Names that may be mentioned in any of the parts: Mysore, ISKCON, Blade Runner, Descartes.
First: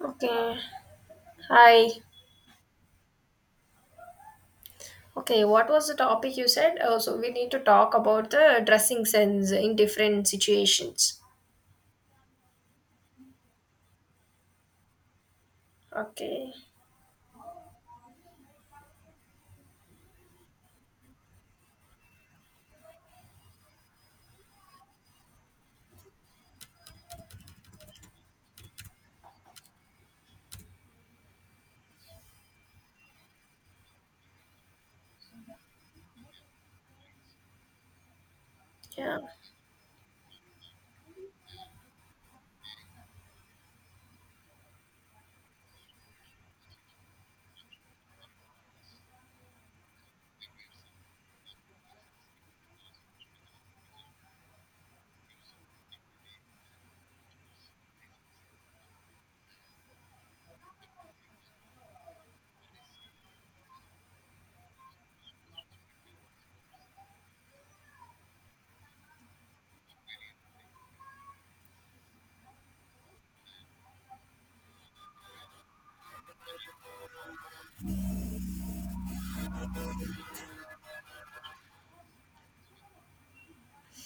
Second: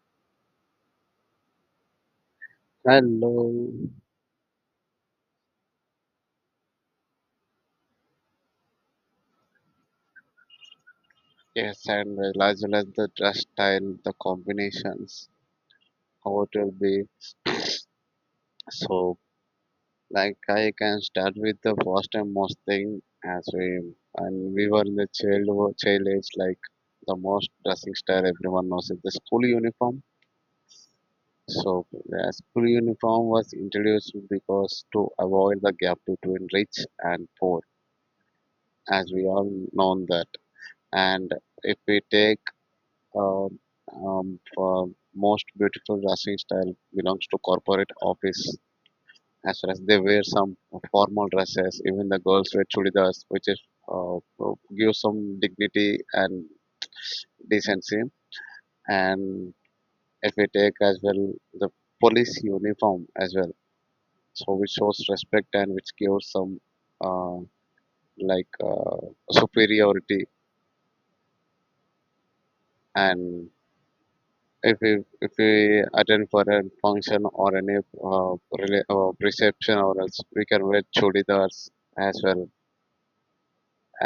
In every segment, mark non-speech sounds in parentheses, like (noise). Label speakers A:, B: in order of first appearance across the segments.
A: Okay. Hi.
B: Hello.
A: Okay, what was the topic you said? Oh, so we need to talk about the dressing sense in different situations.
B: Yes, and as well as the dress style, the combinations, how it
A: Okay.
B: will be. So, like, I can start with the first and most thing as we were in the child age, like the most dressing style everyone knows is the school uniform. So, the school uniform was introduced because to avoid the gap between rich and poor, as
A: Yeah.
B: we all know that. And if we take Um, for most beautiful dressing style belongs to corporate office as well as they wear some formal dresses. Even the girls wear chudidars, which is uh, give some dignity and decency. And if we take as well the police uniform as well, so which shows respect and which gives some uh, like superiority and if we if we attend for a function or any reception or else we can wear chudidars as well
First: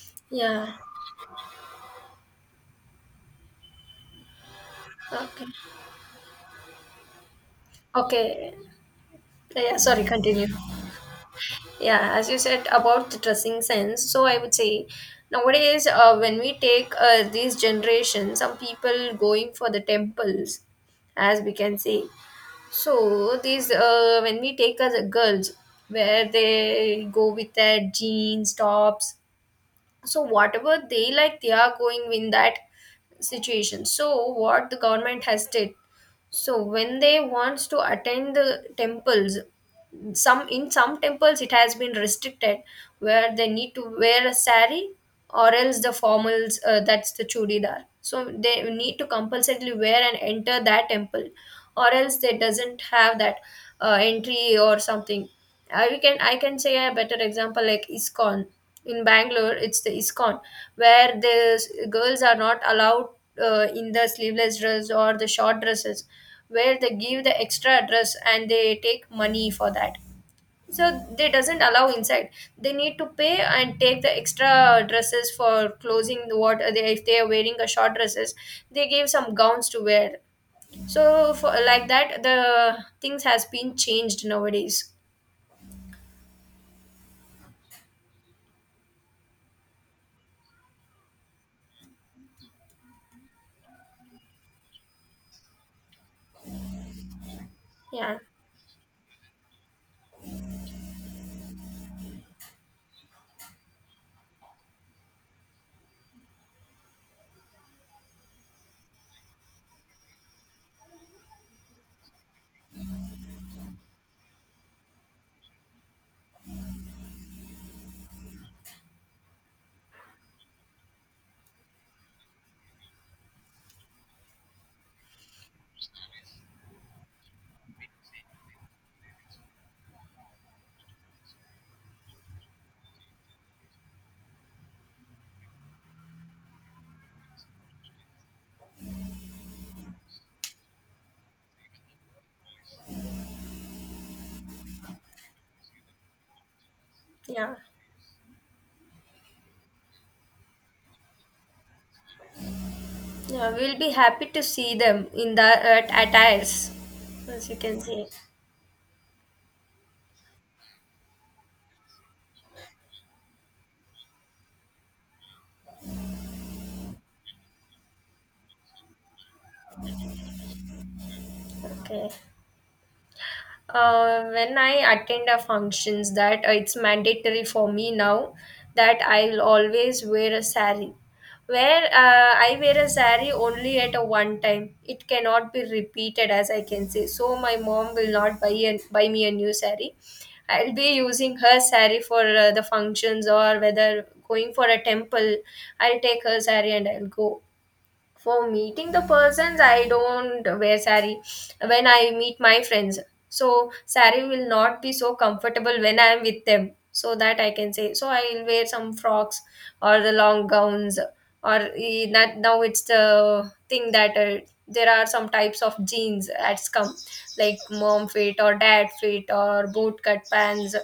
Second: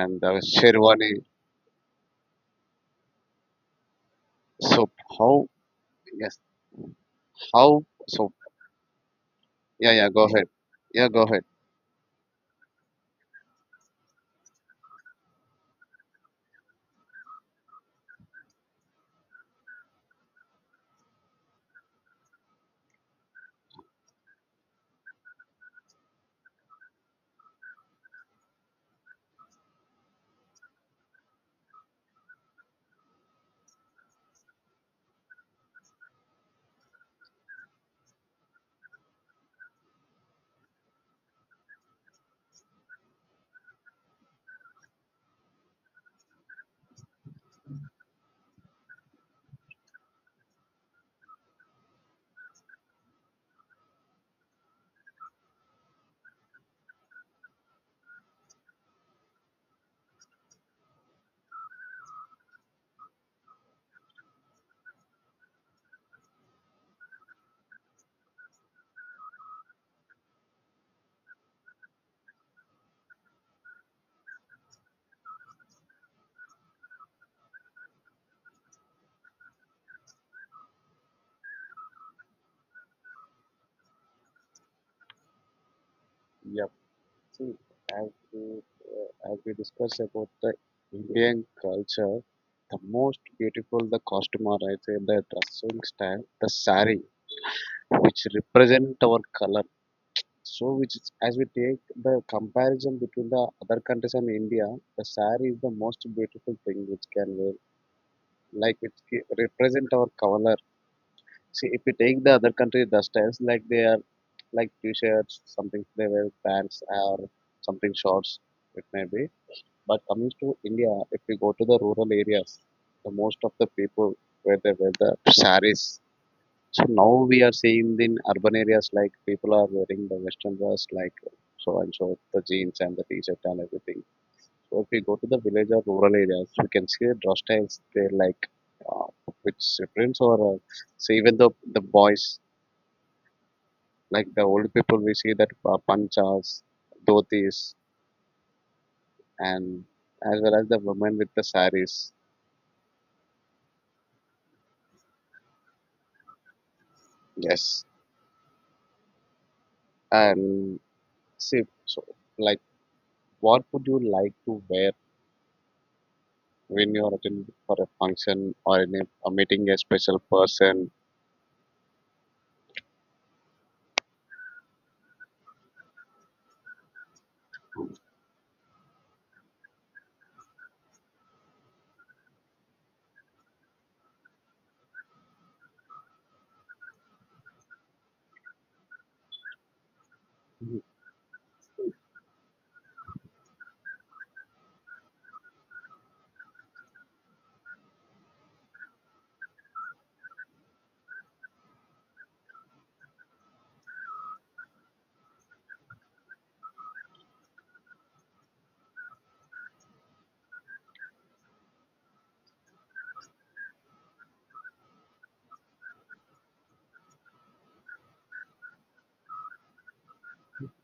B: and
A: Yeah.
B: sherwani so how
A: Okay.
B: yes how so
A: Okay. Yeah,
B: yeah,
A: sorry,
B: yeah, go ahead.
A: continue.
B: Yeah, go ahead.
A: Yeah, as you said about the dressing sense, so I would say nowadays when we take these generations, some people going for the temples, as we can see. So these when we take as a girls, where they go with their jeans tops, so whatever they like, they are going in that situation. So what the government has did, so when they wants to attend the temples, some in some temples it has been restricted, where they need to wear a sari or else the formals, that's the chudidar, so they need to compulsorily wear and enter that temple, or else they doesn't have that entry or something. I can say a better example like iskon in Bangalore, it's the ISKCON, where the girls are not allowed in the sleeveless dress or the short dresses, where they give the extra dress and they take money for that. So they doesn't allow inside. They need to pay and take the extra dresses for closing the water. They, if they are wearing a short dresses, they give some gowns to wear. So for like that, the things has been changed nowadays.
B: Yep. See, as as we discussed about the Indian culture, the most beautiful the costume or I say the dressing style, the sari,
A: Yeah,
B: which represent our color. So, which is, as we take the comparison between the other countries and India, the saree is the most beautiful thing which can wear, like it represent our color. See, if we take the other country, the styles like they are like t-shirts, something they wear pants or something shorts, it may be. But coming to India, if we go to the rural areas, the most of the people where they wear the sarees so now we are seeing in urban areas like people are wearing the western dress like so and so the jeans and the t-shirt and everything. So if we go to the village or rural areas, we can see the dress styles they like uh, which difference or so even the boys like the old people we see that panchas,
A: yeah.
B: dhotis and as well as the women with the saris.
A: Yeah, we'll be happy to see them in the at attires, as you can
B: Yes,
A: see.
B: and see so like what would you like to wear when you're attending for a function or in a meeting a special person
A: Okay. When I attend a functions, that it's mandatory for me now that I'll always wear a sari. Where I wear a sari only at a one time, it cannot be repeated, as I can say. So my mom will not buy a, buy me a new sari. I'll
B: (laughs)
A: be using her sari for the functions or whether going for a temple. I'll take her sari and I'll go. For meeting the persons, I don't wear sari. When I meet my friends, so sari will not be so comfortable when I am with them, so that I can say. So I will wear some frocks or the long gowns, or that now it's the thing that there are some types of jeans that's come, like mom fit or dad fit or boot cut pants.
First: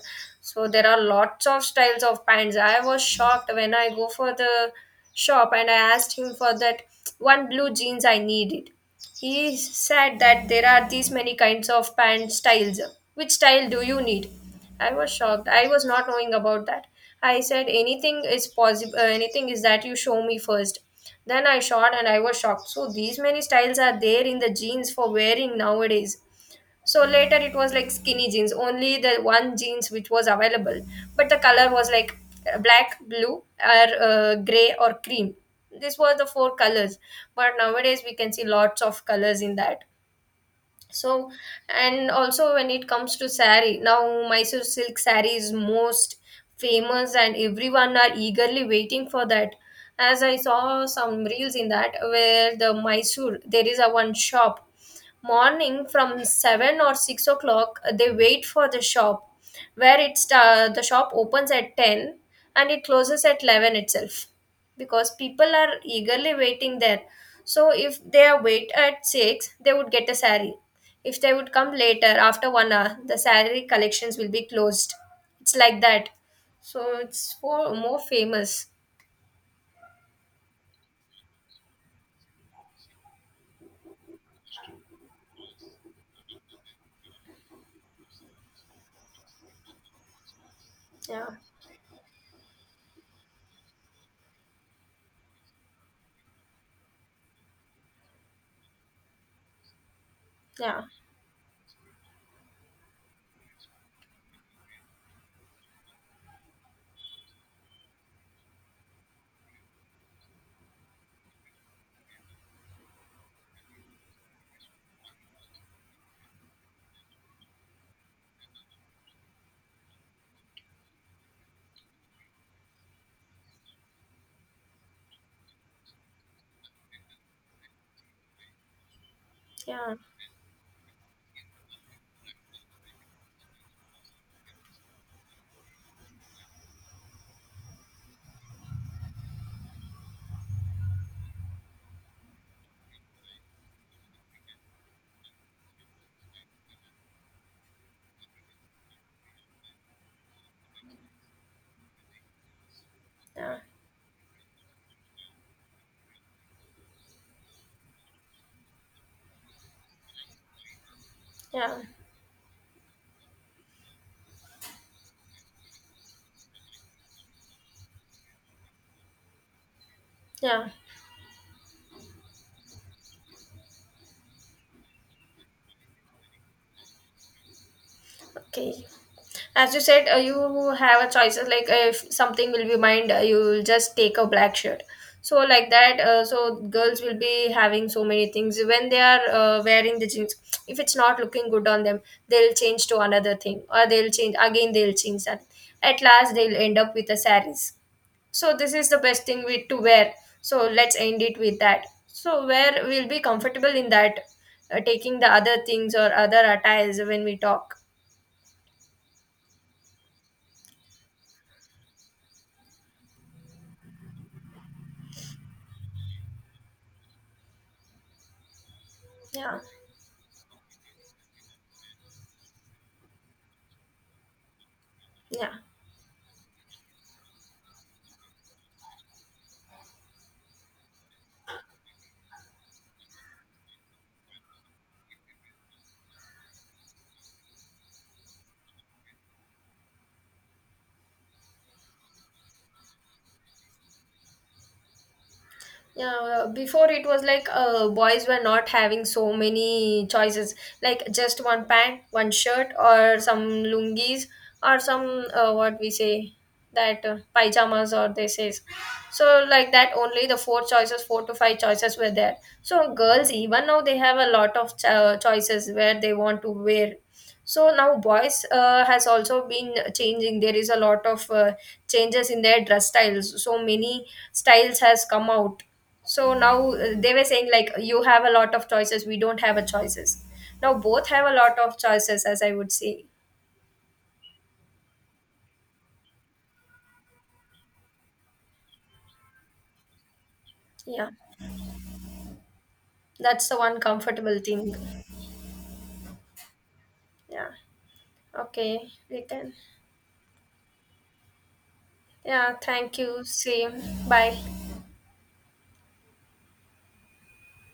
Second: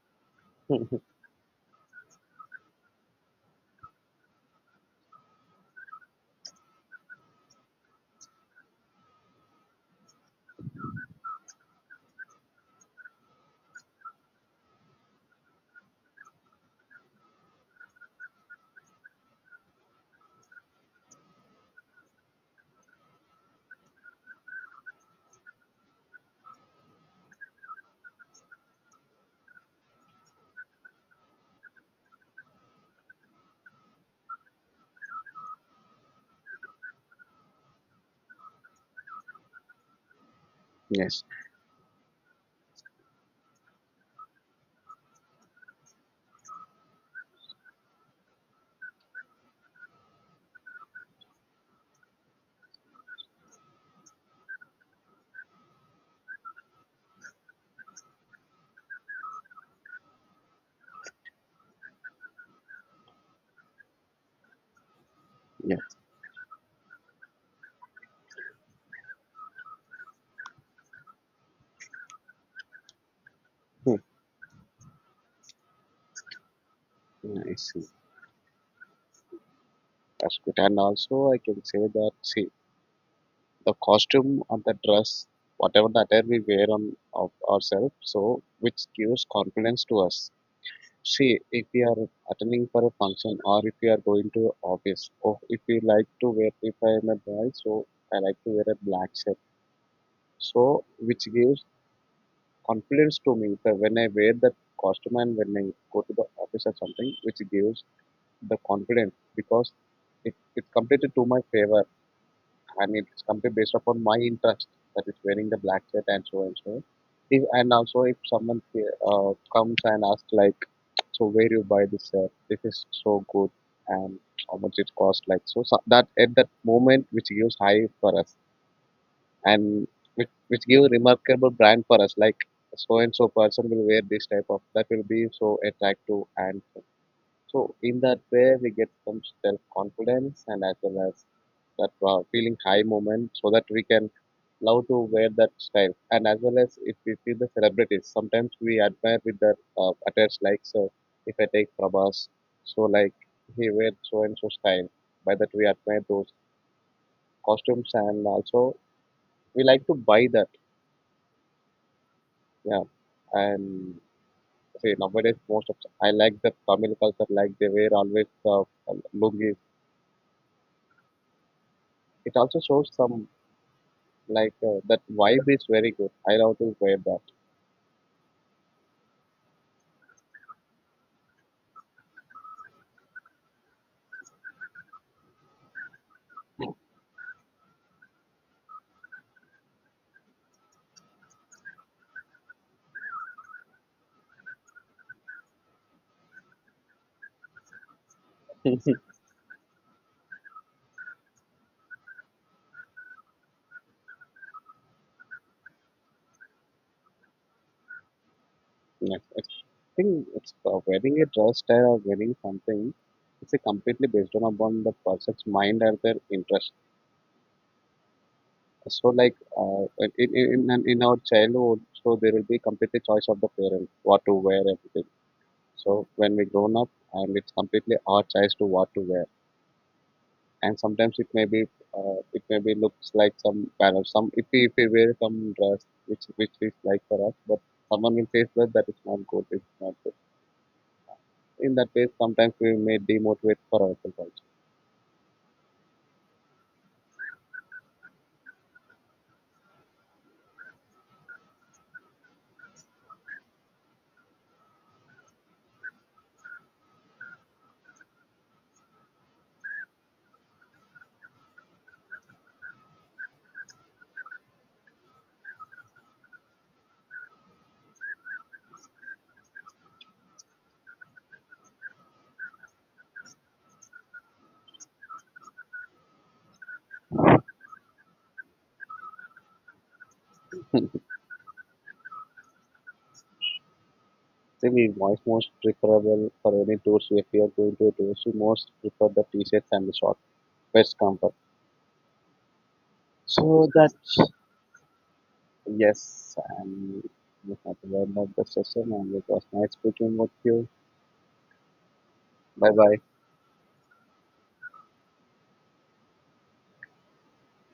A: So there are lots of styles of pants. I was shocked when I go for the shop and I asked him for that one blue jeans I needed. He said that there are these many kinds of pant styles. Which style do you need? I was shocked. I was not knowing about that. I said anything is possible. Anything is that you show me first. Then I shot and I was shocked. So these many styles are there in the jeans for wearing nowadays. So later it was like skinny jeans, only the one jeans which was available, but the color was like black, blue, or gray, or cream. This was the four colors, but nowadays we can see lots of colors in that.
B: yes
A: So, and also, when it comes to sari, now Mysore silk sari is most famous and everyone are eagerly waiting for that, as I saw some reels in that. Where the Mysore, there is a one shop, morning from 7 or 6 o'clock they wait for the shop, where it's the shop opens at 10 and it closes at 11 itself because people are
B: yeah
A: eagerly waiting there. So if they are wait at 6, they would get a sari. If they would come later, after 1 hour, the salary
B: (laughs)
A: collections will be closed. It's like that. So it's
B: Yeah, I
A: for
B: see,
A: more famous.
B: that's good and also I can say that see the costume and the dress whatever the attire we wear on of ourselves so which gives confidence to us.
A: Yeah,
B: See if we are attending for a function or if we are going to office or if we like to wear, if I am a boy so I like to wear a black shirt
A: yeah,
B: so which gives confidence to me that when I wear that costume and when I go to the office or something, which gives the confidence because it's completely to my favor and it's completely based upon my interest that is wearing the black shirt and so and so. If, and also if someone comes and asks like, so where you buy this shirt? This is so good and how much it cost like so, so that at that moment which gives high for us and
A: yeah,
B: which give remarkable brand for us like so and so person will wear this type of that will be so attractive and so in that way we get some self confidence and as well as that feeling high moment so that we can love to wear that style and as well as if we see the celebrities sometimes we admire with their attires like so if I take Prabhas so like
A: yeah,
B: he wear so and so style by that we admire those costumes and also we like to buy that.
A: yeah,
B: Yeah, and see nowadays most of I like the Tamil culture, like they wear always the lungis.
A: yeah.
B: It also shows some like that vibe is very good. I love to wear that.
A: Okay. As you said, you have a choices, like if something will be mined, you'll just take a black shirt. So like that, so girls will be having so many things when they are wearing the jeans. If it's not looking good on them, they'll change to another thing, or they'll change again. They'll change that. At last, they'll end up with a saris. So this is the
B: (laughs)
A: best thing we to wear. So let's end it with that. So where we'll be comfortable in that, taking the other things or other attires when we talk.
B: Yeah, it's I think it's wearing a dress style or wearing something. It's a completely based on upon the person's mind and their interest. So
A: Yeah,
B: in our childhood, so there will be completely choice of the parent what to wear everything.
A: yeah.
B: So when we grown up, and it's completely our choice to what to wear. And sometimes it may be looks like some kind of some if we wear some dress which is like for us but someone will say that that is not good, it's not good. In that case, sometimes we may demotivate for ourselves also.
A: Yeah, before it was like boys were not having so many choices, like just one pant, one shirt, or some lungis, or some what we say that pyjamas, or they says. So like that, only the four choices, four to five choices were there. So girls, even now they have a lot of choices where they want to wear. So now boys has also been changing. There is a lot of changes in their dress styles. So many styles has come out. So now they were saying like you have a lot of choices, we don't have a choices. Now both have a lot of choices, as I would say.
B: Still most preferable for any tours, if we are going to a tours we most prefer the t-shirts and the shorts, best
A: Yeah,
B: comfort.
A: that's the
B: So
A: one
B: that
A: comfortable thing.
B: yes and we
A: Yeah.
B: have to end up the session
A: Okay,
B: and
A: we
B: it was
A: can.
B: nice speaking with you.
A: Yeah,
B: Bye
A: thank
B: bye.
A: you, same. Bye.